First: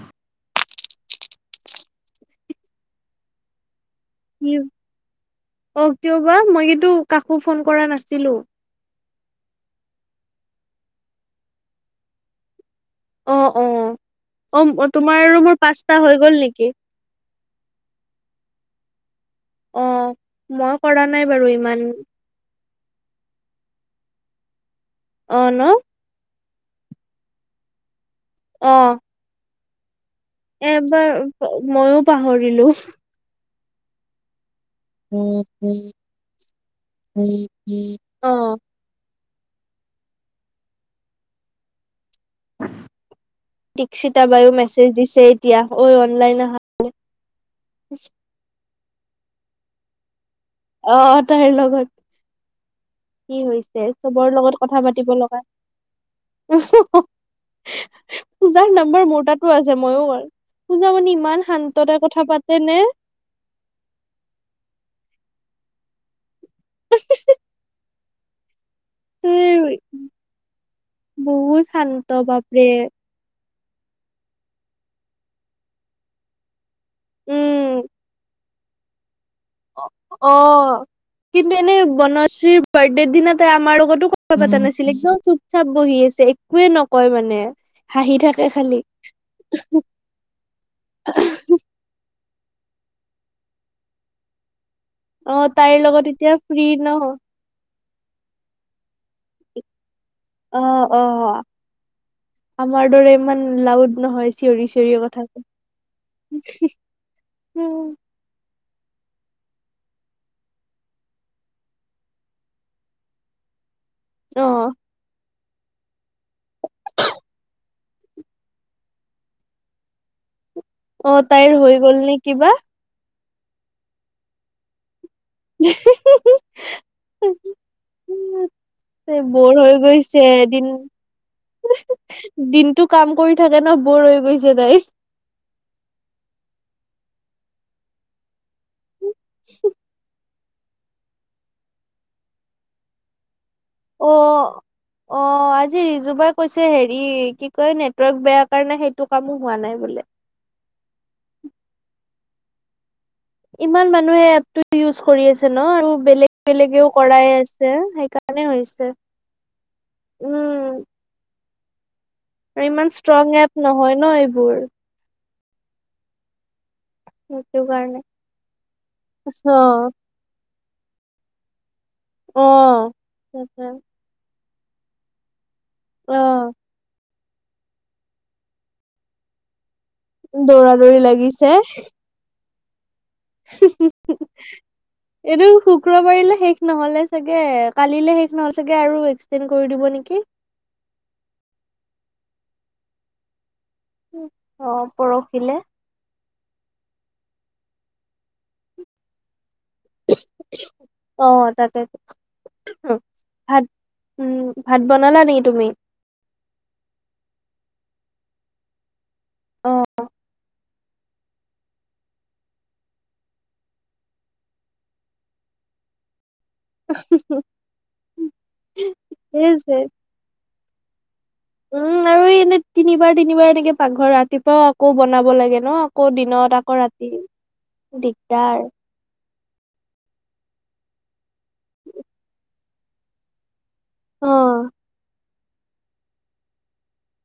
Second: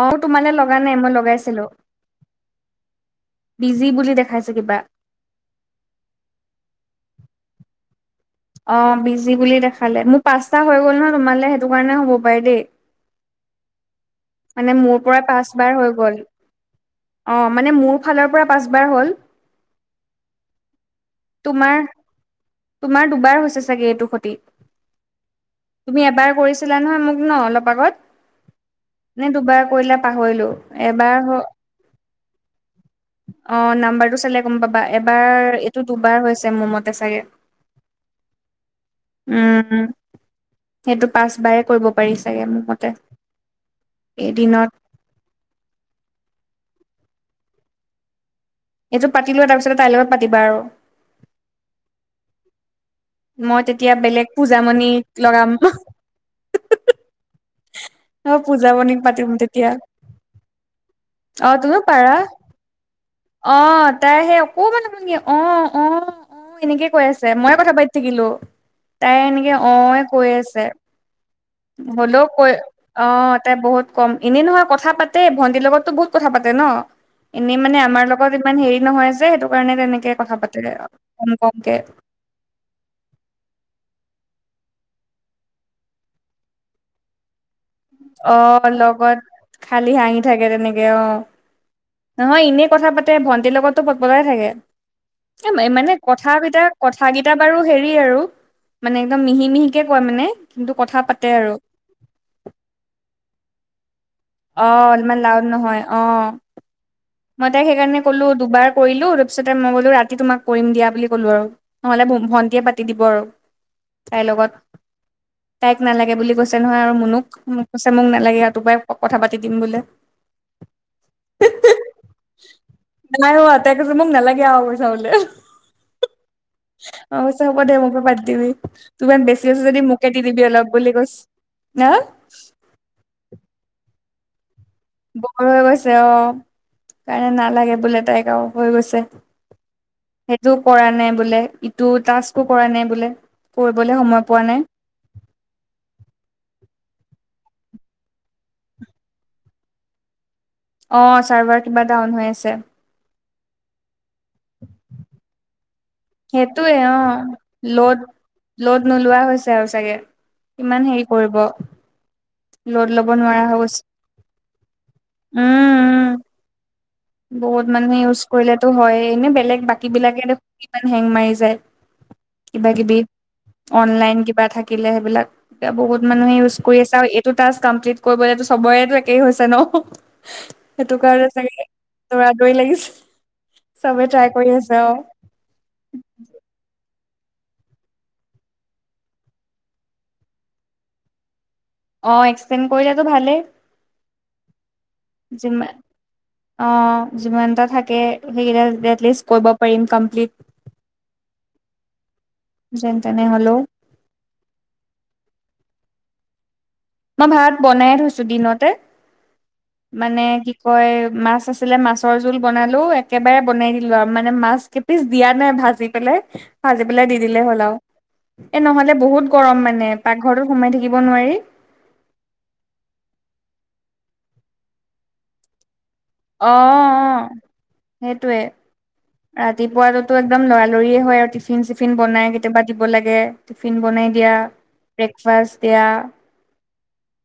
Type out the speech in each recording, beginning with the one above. অ' তোমালে লগা নাই মই লগাইছিলো বিজি বুলি দেখ খাইছে কি কিবা অ' কিয় বা মই কিন্তু কাকো ফোন কৰা নাছিলোঁ। অ' বিজি বুলি দেখালে মোৰ পাঁচটা হৈ গ'ল নহয় তোমালে সেইটো কাৰণে হ'ব পাৰে দেই। অ' অ' মানে অ' মোৰ পৰা তোমাৰ আৰু মোৰ পাঁচবাৰ পাঁচটা হৈ গ'ল নেকি? অ' মানে মোৰ ফালৰ পৰা পাঁচবাৰ হ'ল অ' মই কৰা নাই বাৰু তোমাৰ ইমান। তোমাৰ দুবাৰ হৈছে চাগে এইটো সতি। অ ন' তুমি এবাৰ কৰিছিলা নহয় মোক ন অলপ আগত। অ' নে দুবাৰ কৰিলে পাহৰিলো এবাৰ হ। ময়ো পাহৰিলো অ' নাম্বাৰটো চালে গম পাবা অ এবাৰ এইটো দুবাৰ হৈছে মোৰ মতে চাগে। অ' উম সেইটো পাচ পাই কৰিব। পাৰি চাগে। মোৰ মতে দীক্ষিতা বাইয়ো এদিনত মেছেজ দিছে এতিয়া ঐ অনলাইন আহা। এইটো পাতি লোৱা তাৰপিছত তাইৰ লগত পাতিবা আৰু। অ' অ' তাইৰ লগত কি মই হৈছে তেতিয়া বেলেগ চবৰ লগত কথা পূজামণিক পাতিব লগা। লগাম অ পূজাৰ পূজামণিক নাম্বাৰ মোৰ পাতিম তাতো তেতিয়া আছে মইও। পূজা মানে ইমান অ তুমিও শান্ততা পাৰা কথা পাতে নে! অ' তাই সেই অকমান ন ভগি অ' অ' অ' এনেকে কৈ আছে মই কথা পাতি থাকিলো তাই এনেকে নে অ কৈ আছে। বহুত। শান্ত হলেও কৈ বাপৰে অ ' তাতে বহুত কম এনেই নহয় কথা পাতেই ভন্টিৰ লগতো বহুত কথা পাতে ন এনে মানে উম আমাৰ লগত। ইমান হেৰি নহয় যে সেইটো। কাৰণে তেনেকে কথা পাতে অ' কম কিন্তু কমকে এনে বনশ্ৰীৰ বাৰ্থডেৰ দিনা তাই আমাৰ লগতো কথা পতা নাছিলে কিয় চুপ চাপ বহি আছে একোৱে নকয় মানে হাঁহি থাকে অ' খালি লগত খালী হাঁহি থাকে তেনেকে অ' নহয় এনেই কথা পাতে ভণ্টিৰ লগতো পতপতাই থাকে। অ এ তাইৰ মানে লগত কথা এতিয়া ফ্ৰী কেইটা নহ কথা কিটা। বাৰু হেৰি আৰু মানে একদম মিহি মিহিকে কয় মানে অ কিন্তু কথা অ পাতে আৰু। আমাৰ দৰে ইমান লাউড নহয় অ চিঞৰি চিঞৰি ইমান লাউড নহয় অ কথাটো। মই তাই সেইকাৰণে ক'লো দুবাৰ কৰিলো তাৰপিছতে মই ক'লো ৰাতি তোমাক কৰিম দিয়া বুলি ক'লো আৰু। নহলে ভন্টিয়ে পাতি দিব আৰু তাইৰ অ লগত। তাইক নালাগে বুলি কৈছে নহয় আৰু মুনুক। মোক কৈছে মোক নালাগে আৰু তোপাই কথা পাতি দিম বোলে। অ তাইৰ হৈ গ'ল নে কিবা। নাই হোৱা তাই কৈছে মোক নালাগে আও পইচা বোলে। [unintelligible] অ' চা হ'ব দে মোকে পাতি দিবি তোৰ ইমান বেছি বৰ আছে হৈ যদি মোকে গৈছে দি দিবি অলপ বুলি কৈছ। [unintelligible] দিনতটো কাম কৰি থাকে ন বৰ হৈ গৈছে তাই। বৰ হৈ গৈছে অ তাইক নালাগে বোলে তাইক হৈ গৈছে। [unintelligible] সেইটো কৰা নাই বোলে ইটো টাস্কো কৰা নাই বোলে কৰিবলৈ অ সময় পোৱা নাই। অ আজি ৰিজুবাই কৈছে হেৰি কি কয় নেটৱৰ্ক বেয়া কাৰণে সেইটো কামো হোৱা নাই বোলে। অ চাৰ্ভাৰ কিবা ডাউন হৈ আছে। ইমান মানুহে এপটো ইউজ কৰি আছে ন আৰু বেলেগ সেইটোৱে বেলেগেও কৰাই আছে অ লদ সেইকাৰণে হৈছে। লদ নোলোৱা হৈছে আৰু চাগে। উম কিমান হেৰি কৰিব। আৰু ল'ড ইমান ল'ব ষ্ট্ৰং নোৱাৰা হৈ এপ গৈছে নহয় ন এইবোৰ। উম উম, সেইটো বহুত মানে কাৰণে। ইউজ কৰিলেটো হয়ে এনে অ বেলেগ বাকী বিলাকেটো। কিমান হেং মাৰি যায় অ কিবা কিবি তাকে অনলাইন কিবা থাকিলে সেইবিলাক। এতিয়া বহুত অ মানুহে ইউজ কৰি আছে আৰু এইটো টাস্ক কমপ্লিট কৰিবলেতো চবৰেতো একেই হৈছে ন। দৌৰা সেইটো দৌৰি কাৰণে লাগিছে। চাগে দৌৰা আ দৌৰি লাগিছে চবে ট্ৰাই কৰি আছে অ। এইটো শুক্ৰবাৰিললৈ শেষ নহলে চাগে কালিলে শেষ নহলে চাগে আৰু এক্সটেণ্ড কৰি দিব নেকি। অ এক্সটেড কৰিলোতো ভালেই। অ কৰক, যি ম অ যিমানটা থাকে সেইকেইটা এটলিষ্ট কৰিব পাৰিম কপ্লিট, অ তাকেই, যেন তেনে হ'লেও। উম ভাত বনালা নেকি তুমি। মই ভাত বনাই থৈছো দিনতে মানে কি। কয় মাছ আছিলে মাছৰ জোল বনালোও একেবাৰে বনাই দিলো আৰু মানে মাছ। পিছ দিয়া নাই ভাজি পেলাই। ভাজি পেলাই দি দিলে হ'ল আৰুও এ নহলে বহুত ঠিকেই গৰম আছে। মানে পাকঘৰটোত সোমাই থাকিব নোৱাৰি। উম আৰু এই এনে তিনিবাৰ তিনিবাৰ এনেকে পাকঘৰ ৰাতিপুৱাও আকৌ বনাব লাগে ন। আকৌ অ দিনত আকৌ ৰাতি অ দিগদাৰ। ৰাতিপুৱাতো একদম লৰালৰিয়ে হয় আৰু টিফিন চিফিন বনাই কেতিয়াবা দিব লাগে। টিফিন বনাই দিয়া অ', ব্ৰেকফাষ্ট দিয়া।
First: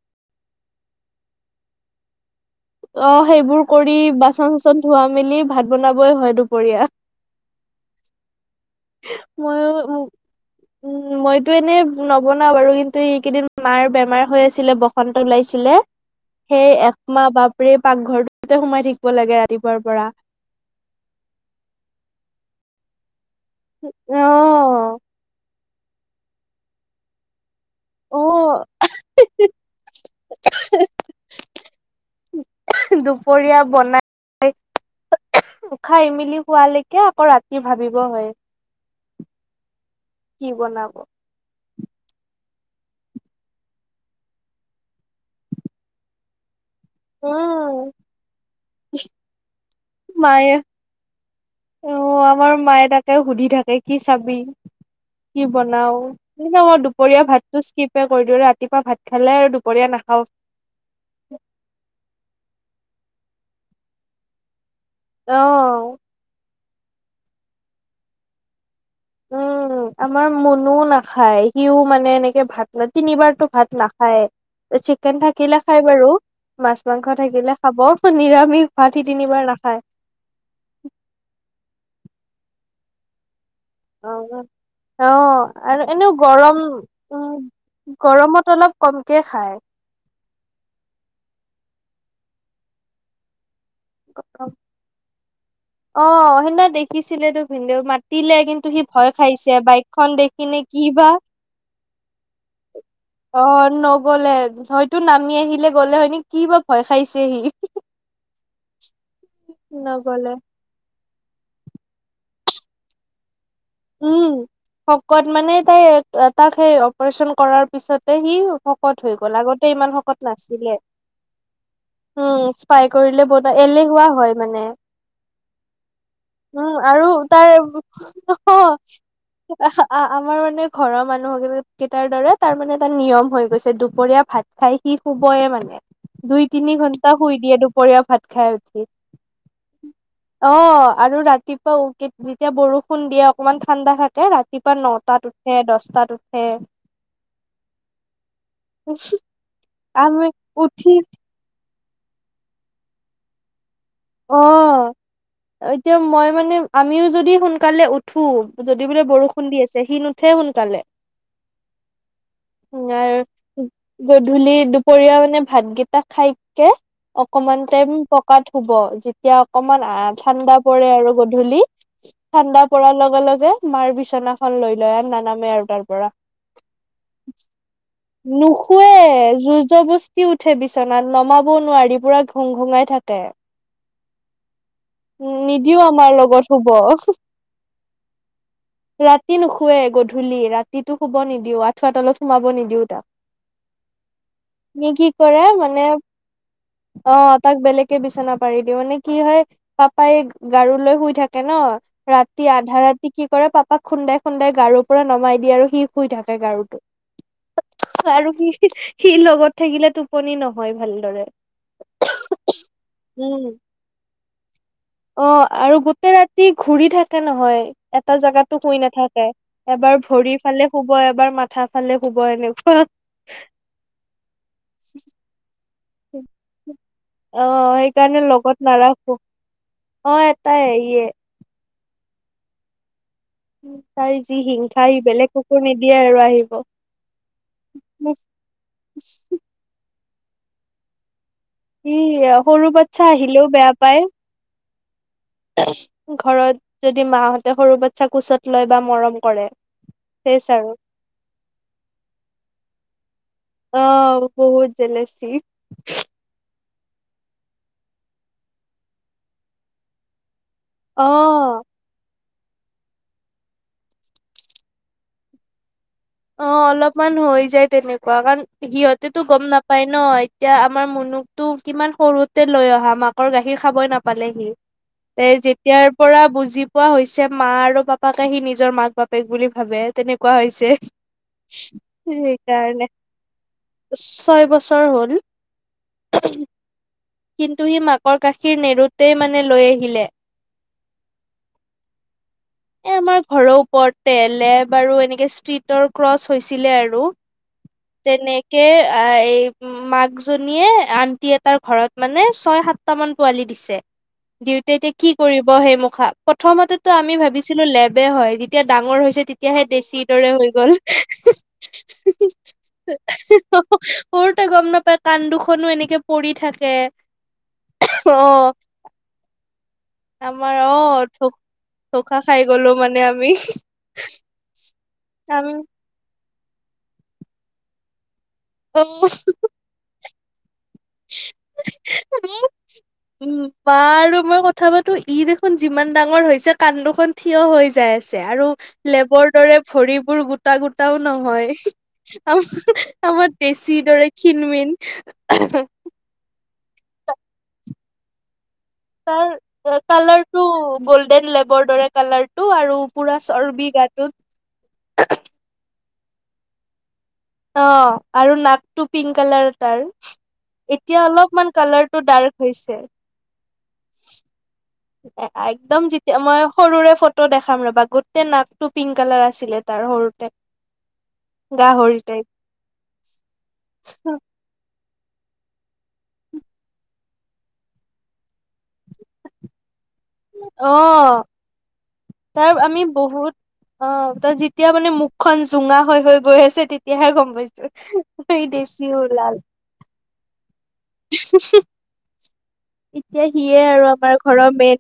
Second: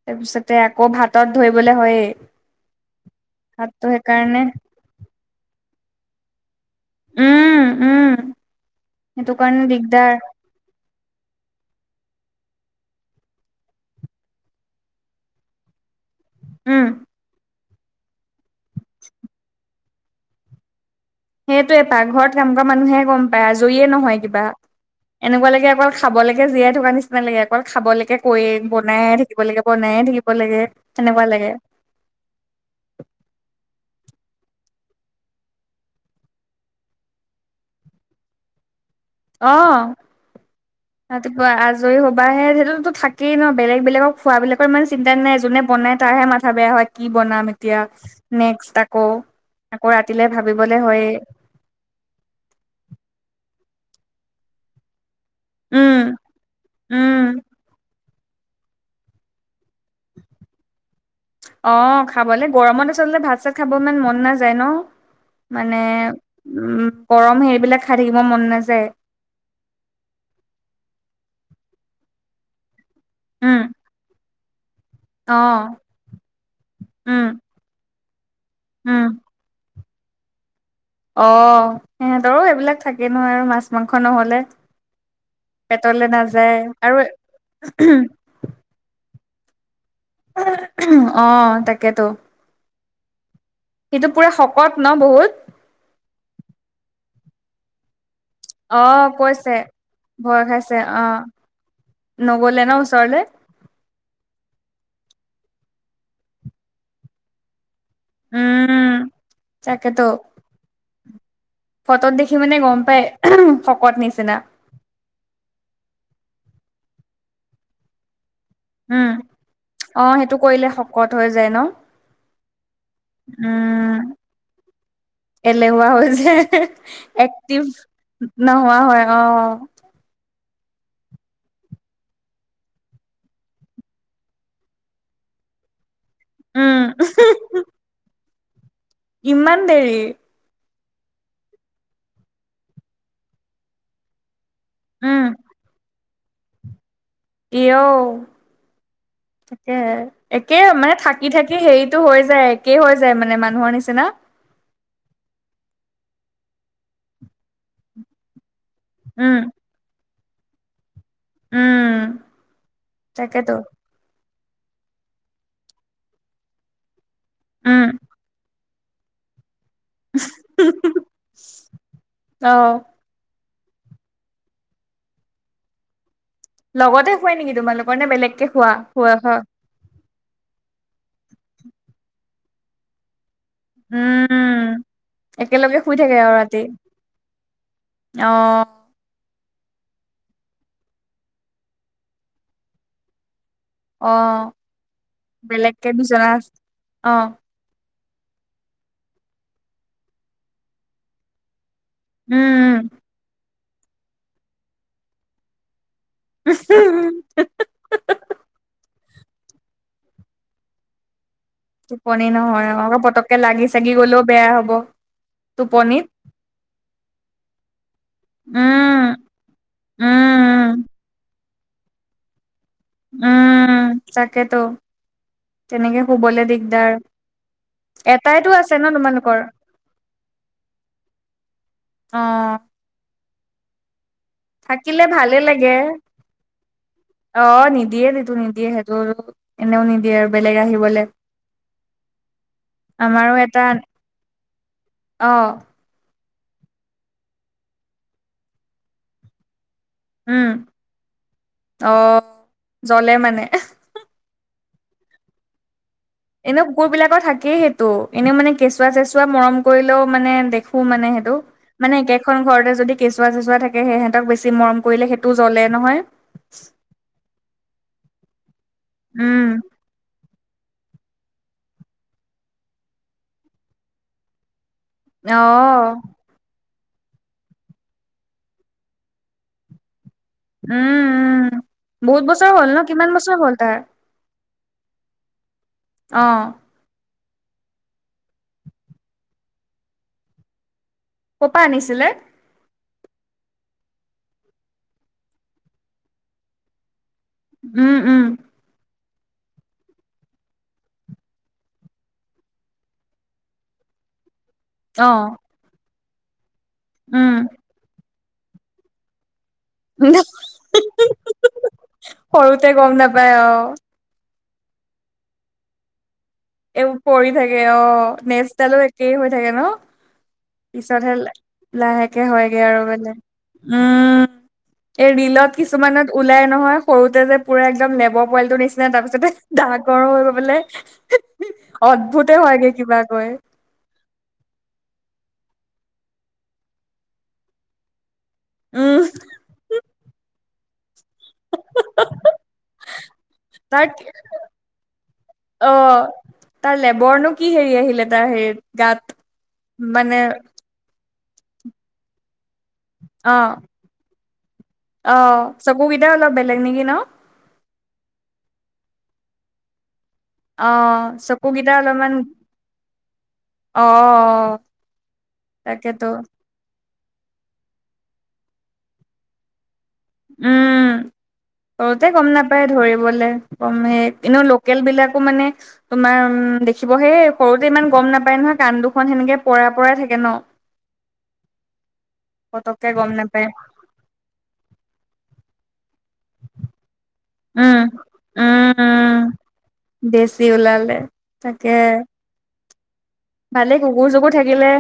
তাৰপিছতে আকৌ ভাতত ধৰিবলে হয়েই। অ সেইবোৰ ভাতটো কৰি সেইকাৰণে বাচন চাচন ধোৱা মেলি ভাত বনাবই হয় দুপৰীয়া। উম উম সেইটো কাৰণে মইও দিগদাৰ। উম মইতো এনেই নবনাও বাৰু কিন্তু এইকেইদিন মাৰ বেমাৰ হৈ আছিলে বসন্ত ওলাইছিলে। [inaudible] সেই একমাহ বাপৰে পাকঘৰটোতে সোমাই থাকিব লাগে ৰাতিপুৱাৰ পৰা। সেইটোৱয়ে পাক ঘৰত কাম কৰা মানুহে গম পায় আজৰিয়ে নহয় কিবা। অ', এনেকোৱা লাগে অকল খাবলেকে জীয়াই থকা নিচিনা লাগে। অকল খাবলৈকে কয় অ'। বনাই থাকিব লাগে বনায়ে থাকিব লাগে সেনেকোৱা লাগে। দুপৰীয়া বনাই, উ খাই মেলি শুৱালেকে আকৌ ৰাতি ভাবিব হয়ে। অ বনাব ৰাতিপুৱা আজৰি হ'বাহে সেইটো টো থাকেই ন বেলেগ বেলেগক খোৱাবিলাকৰ ইমান চিন্তা নাই যোনে বনাই। তাৰহে মাথা বেয়া হয়। কি বনাম এতিয়া উম নেক্স আকৌ আকৌ ৰাতিলে মায়ে ভাবিবলে হয়ে। অ আমাৰ মায়ে তাকে সুধি থাকে কি চাবি, কি বনাও উম দুপৰীয়া উম ভাততো ইছকিপ, কৰি দিওঁ ৰাতিপুৱা ভাত খালে আৰু দুপৰীয়া নাখাও। অ খাবলে গৰমত আচলতে ভাত চাত খাব ইমান মন নাযায় ন। অ মানে উম গৰম সেইবিলাক খাই থাকিব মন নাযায়। উম আমাৰ মুনুও নাখায় সিও মানে এনেকে ভাত তিনিবাৰতো উম ভাত নাখায়েই চিকেন অ থাকিলে খাই বাৰু মাছ মাংস উম থাকিলে। খাব নিৰামিষ ভাত উম সি তিনিবাৰ নাখায়। অ সিহঁতৰো এইবিলাক থাকে নহয় আৰু মাছ মাংস অ নহলে। অ আৰু পেটলে এনেও নাযায় গৰম আৰু উম গৰমত অলপ কমকে খায়। অ তাকেতো, সেইটো পুৰা শকত ন বহুত। অ সেদিনা দেখিছিলেত তো ভিন্দৌ মাতিলে কিন্তু, সি অ' ভয় খাইছে কৈছে বাইকখন ভয় দেখি নে খাইছে কিবা। অ' নগলে ন ওচৰলে অ নগলে। হয়তো নামি আহিলে গ'লে হয়নি কি বা ভয় খাইছে হি। উম তাকেটো। নগলে ফটোত দেখি মানে গম পাই শকত নিচিনা। উম শকত মানে তাই তাক সেই অপাৰেচন কৰাৰ পিছতে সি, শকত উম হৈ গ'ল আগতে ইমান অ' শকত সেইটো কৰিলে নাছিলে। শকত হৈ যায় ন উম স্পাই কৰিলে বহুত উম এলেহুৱা হয় মানে। এলেহুৱা হৈ যায় উম আৰু তাৰ এক্টিভ নোহোৱা হয় অ' আমাৰ মানে ঘৰৰ মানুহ কেইটাৰ দৰে তাৰ মানে এটা নিয়ম হৈ গৈছে দুপৰীয়া ভাত, খাই সি শুবয়ে মানে দুই উম তিনি ঘন্টা শুই দিয়ে দুপৰীয়া ভাত খাই উঠি। ইমান দেৰি। অ আৰু ৰাতিপুৱাও যেতিয়া বৰষুণ দিয়ে অকমান ঠাণ্ডা এ ৰাতিপুৱা উম নটাত উঠে দহটাত উঠে। ইঅও তাকেহে আমি একে উঠি মানে থাক, থাকি থাকি হেৰিতটো হৈ যায় একেই হৈ যায় মানে মানুহৰ নিচিনা। অ এতিয়া মই মানে আমিও যদি সোনকালে উঠো। যদি বোলে উম বৰষুণ দি আছে সি নুঠে সোনকালে। উম তাকেতো [unintelligible] গধূলি দুপৰীয়া মানে ভাতকেইটা খাইকে, অকমান উম টাইম পকাত হুব। এতিয়া অকমান ঠাণ্ডা পৰে আৰু গধূলি অ ঠাণ্ডা পৰাৰ লগে লগে। মাৰ বিচনাখন লৈ লয় আৰু নানামে আৰু তাৰ পৰা। লগতে শুৱে নেকি তোমালোকৰ নে বেলেগকে শুৱা বস্তি উঠে বিচনাত নমাবও নোৱাৰি পুৰা ঘুং ঘুঙাই থাকে। উম একেলগে নিদিও শুই থাকে আমাৰ আৰু লগত ৰাতি শুব অ ৰাতি নুশুৱে গধূলি ৰাতিটো শুব নিদিও আঠুৱা তলত সোমাব নিদিও তাক। অ সি কি কৰে মানে বেলেগকে বিচনা অ আহ, তাক বেলেগে বিচনা পাৰি দিওঁ মানে কি হয় পাপাই গাৰু লৈ শুই থাকে ন। উম ৰাতি আধা ৰাতি কি কৰে পাপাক খুন্দাই খুন্দাই গাৰুৰ পৰা নমাই দিয়ে আৰু সি, শুই থাকে, উম গাৰুটোত। আৰু সি, সি লগত থাকিলে টোপনি নহয়, ভালদৰে। টোপনি নহয়। আকৌ, পতককে উম লাগি- চাগি গলেও বেয়া হ'ব। অ'! আৰু টোপনিত গোটেই ৰাতি ঘূৰি থাকে নহয়, এটা জেগাতো শুই উম নাথাকে। এবাৰ ভৰি ফালে উম শুব এবাৰ মাথা ফালে শুব এনেকুৱা। উম তাকেতো। তেনেকে শুবলে দিগদাৰ অ সেইকাৰণে লগত এটাইতো আছে ন নাৰাখো তোমালোকৰ। অ এটাই ইয়ে। অ'! তাই যি হিংসা! সি থাকিলে বেলেগ ভালে কুকুৰ লাগে নিদিয়ে আৰু আহিব। অ'! নিদিয়ে, সেইটো নিদিয়ে। সেইটো এনেও নিদিয়ে আৰু বেলেগ আহিবলে। [unintelligible] সৰু বাচ্ছা আমাৰো আহিলেও এটা বেয়া পায়। অ'! ঘৰত যদি মাহঁতে, সৰু বাচ্ছা কোঁচত লয় বা মৰম কৰে। উম চেছ আৰু। অ জ্বলে মানে অ'! বহুত জেলাছি! এনেও, কুকুৰবিলাকৰ থাকেই সেইটো। এনেও মানে, কেঁচুৱা-চেচুৱা মৰম কৰিলেও মানে, দেখ কোন অ'। মানে, সেইটো? মানে, [unintelligible] এখন ঘৰতে যদি, কেঁচুৱা- চেচুৱা থাকে, সিহঁতক বেছি মৰম কৰিলে, সেইটো জ্বলে নহয়! অ'! অলপমান হৈ যায় তেনেকুৱা। কাৰণ, সিহঁতেতো গম উম নাপায় ন'। এতিয়া, আমাৰ মুনুটো, কিমান সৰুতে লৈ অহা, মাকৰ গাখীৰ খাবই নাপালে, সি। এই, অ যেতিয়াৰ পৰা বুজি কোৱা হৈছে, মা আৰু পাপাকে সি, নিজৰ মাক বাপেক বুলি ভাবে, তেনেকুৱা উম হৈছে। উম বহুত বছৰ হ'ল ন সেইকাৰণে, কিমান বছৰ হ'ল তাৰ ছয় বছৰ হ'ল। অ'! কিন্তু, সি মাকৰ গাখীৰ নেৰোঁতেই মানে, লৈ আহিলে। কৰপা আনিছিলে? এই, আমাৰ ঘৰৰ ওপৰতে। [unintelligible] আৰু এনেকে, ষ্ট্ৰিটৰ ক্ৰচ হৈছিলে আৰু। উম উম তেনেকে, এই মাকজনীয়ে, আন্টি এটাৰ ঘৰত মানে, ছয়-সাতটা মান পোৱালি দিছে। দিওঁতে এতিয়া, অ কি কৰিব সেই মখা? প্ৰথমতেতো আমি উম ভাবিছিলোঁ! লেবে হয়। যেতিয়া, ডাঙৰ হৈছে, তেতি এতিয়াহে, দেচি দৰে হৈ গ'ল। সৰুতে গম নাপায় অ সৰুতে গম নাপায়, কান দুখনো, এনেকে পৰি থাকে। এইবোৰ পৰি থাকে, অ'! নেজ ডালো একেই হৈ থাকে ন'? আমাৰ অ পিছতহে, ধ ধোকা লাহেকে খাই হয়গে গলো আৰু মানে। আমি উম! এ, ৰিলত আমি কিছুমানত ওলাই নহয়। সৰুতে যে, পূৰা একদম, লেব মোবাইলটোৰ নিচিনা। তাৰ অ', পিছতে, ডাঙৰ গৰম হৈ গ'লে। অদ্ভুতে হয়গে, কিবা কৈ। মা আৰু মই কথা পাতোঁ, ই দেখোন, যিমান ডাঙৰ হৈছে, কান দুখন থিয় হৈ যাই আছে। আৰু উম লেবৰ দৰে, ভৰিবোৰ গোটা-গোটাও নহয়। আমাৰ, আমাৰ দেচিৰ তাৰ দৰে খিন-মিন। অ তাৰ, লেবৰনো কি হেৰি আহিলে, তাৰ হেৰিত? গাত তাৰ মানে কালাৰটো, গল্ডেন লেবৰ দৰে কালাৰটো। আৰু পূৰা অ চৰ্বি গাটোত। অ'! চকুকেইটাও অলপ বেলেগ নেকি ন'? অ'! আৰু নাকটো পিংক কালাৰ তাৰ। অ এতিয়া, অলপমান চকুকেইটা কালাৰটো অলপমান ডাৰ্ক হৈছে। অ অ [unintelligible] একদম তাকেতো যেতিয়া, মই সৰুৰে ফটো ফটো দেখাম ৰ'বা, গোটেই নাকটো পিংক কালাৰ আছিলে তাৰ। সৰু উম, সৰুতে গম নাপায় ধৰিবলে গমেই এনেও লক লোকেল বিলাকো মানে তোমাৰ উম, দেখিব সেই সৰুতে ইমান গম নাপায় নহয় কাণ দুখন সেনেকে পৰা- পৰা থাকে। ন অ, তাৰ আমি পতককে গম বহুত নাপায় অ, ত' যেতিয়া মানে মুখখন জোঙা হৈ গৈ -গৈ আছে তেতিয়াহে গম [unintelligible] দেচি ওলাল। দেচি ওলালে, তাকে। এতিয়া সিয়ে ভালে, আৰু কুকুৰ আমাৰ -চুকুৰ ঘৰৰ থাকিলে, মেইন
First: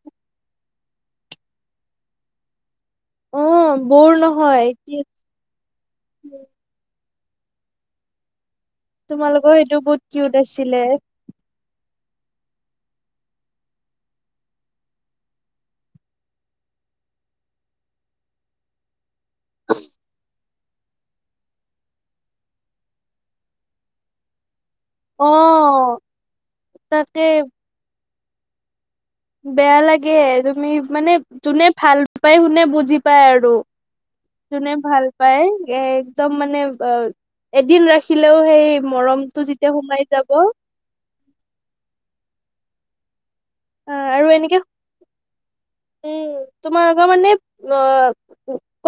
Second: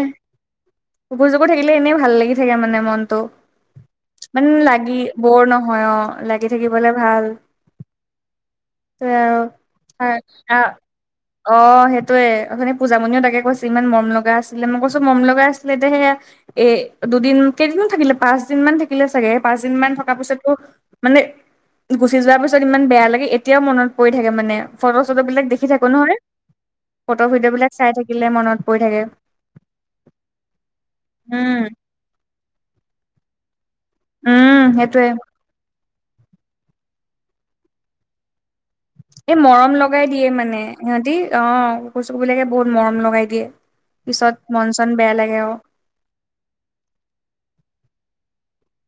কুকুৰ- চুকুৰ থাকিলে, এনেই ভাল লাগি থাকে মানে, মন। অ' বৰ ত' মানে, নহয় লাগি এতিয়া বৰ নহয়, অ'! লাগি থাকিবলে ভাল। তোমালোকৰ [unintelligible] সেইটো বহুত কিউট অ'! আছিলে সেইটোৱে, অথনি পূজামণিও তাকে তাকে কৈছে ইমান মৰম লগা আছিলে মই কৈছো মৰম লগা আছিলে এতিয়া সেয়া এ দুদিন কেইদিনমান থাকিলে পাঁচ দিন মান থাকিলে চাগে পাঁচ দিন মান থকাৰ পিছতো মানে গুচি যোৱাৰ পিছত ইমান বেয়া লাগে এতিয়াও মনত পৰি থাকে মানে। ফটো-চটো বিলাক দেখি থাকো অ' নহয় তাকে ফটো ভিডিঅ' বিলাক চাই থাকিলে মনত পৰি থাকে। বেয়া লাগে তুমি মানে উম যোনে ভাল পায় শোনে বুজি পায় আৰু। উম যোনে ভাল সেইটোয়ে পায় এ একদম মানে অ, এদিন ৰাখিলেও সেই মৰমটো যেতিয়া সোমাই যাব। সিহতি অ, কুকুৰ- চুকুৰ বিলাকে বহুত মৰম লগাই দিয়ে আৰু এনেকে পিছত মন- চন বেয়া লাগে অ, উম, তোমালোকৰ মানে অ,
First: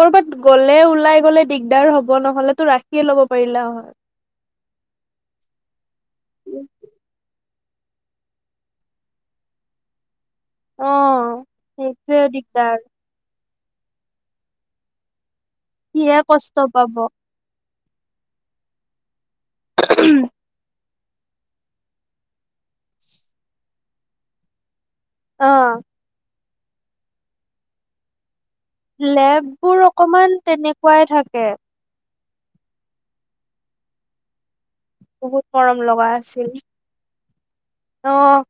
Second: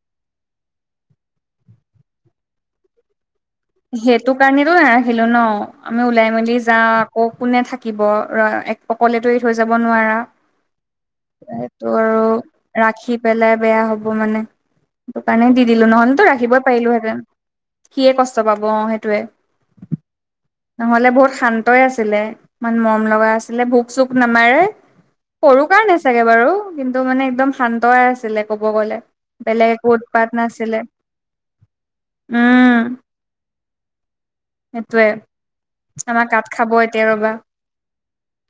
কৰ'বাত গ'লে ওলাই গলে দিগদাৰ হ'ব নহলে তো ৰাখিয়ে ল'ব পাৰিলে হয়। সেইটো কাৰণেতো নাৰাখিলো ন'আমি ওলাই মেলি যাও আকৌ কোনে থাকিব ৰ অকলেতো এৰি থৈ যাব নোৱাৰা। অ'। সেইটো আৰু সেইটোৱে দিগদাৰ ৰাখি পেলাই বেয়া হ'ব মানে। সেটো কাৰণে দি দিলো সিহে ন'হলেতো ৰাখিবই কষ্ট পাব। পাৰিলোহেতেন সিয়ে কষ্ট পাব অ, সেইটোৱে। উম, ন'হলে বহুত শান্তই আছিলে ইমান মৰম লগা আছিলে ভোক- চোক নামাৰে। সৰু অ'। কাৰণে চাগে বাৰু কিন্তু মানে একদম শান্তই আছিলে। ক'ব গ'লে বেলেগ লেববোৰ একো উৎপাত অকমান নাছিলে তেনেকুৱাই থাকে উম, সেইটোয়ে বহুত মৰম লগা আমাৰ কাত আছিল খাব এতিয়া ৰবা অহ,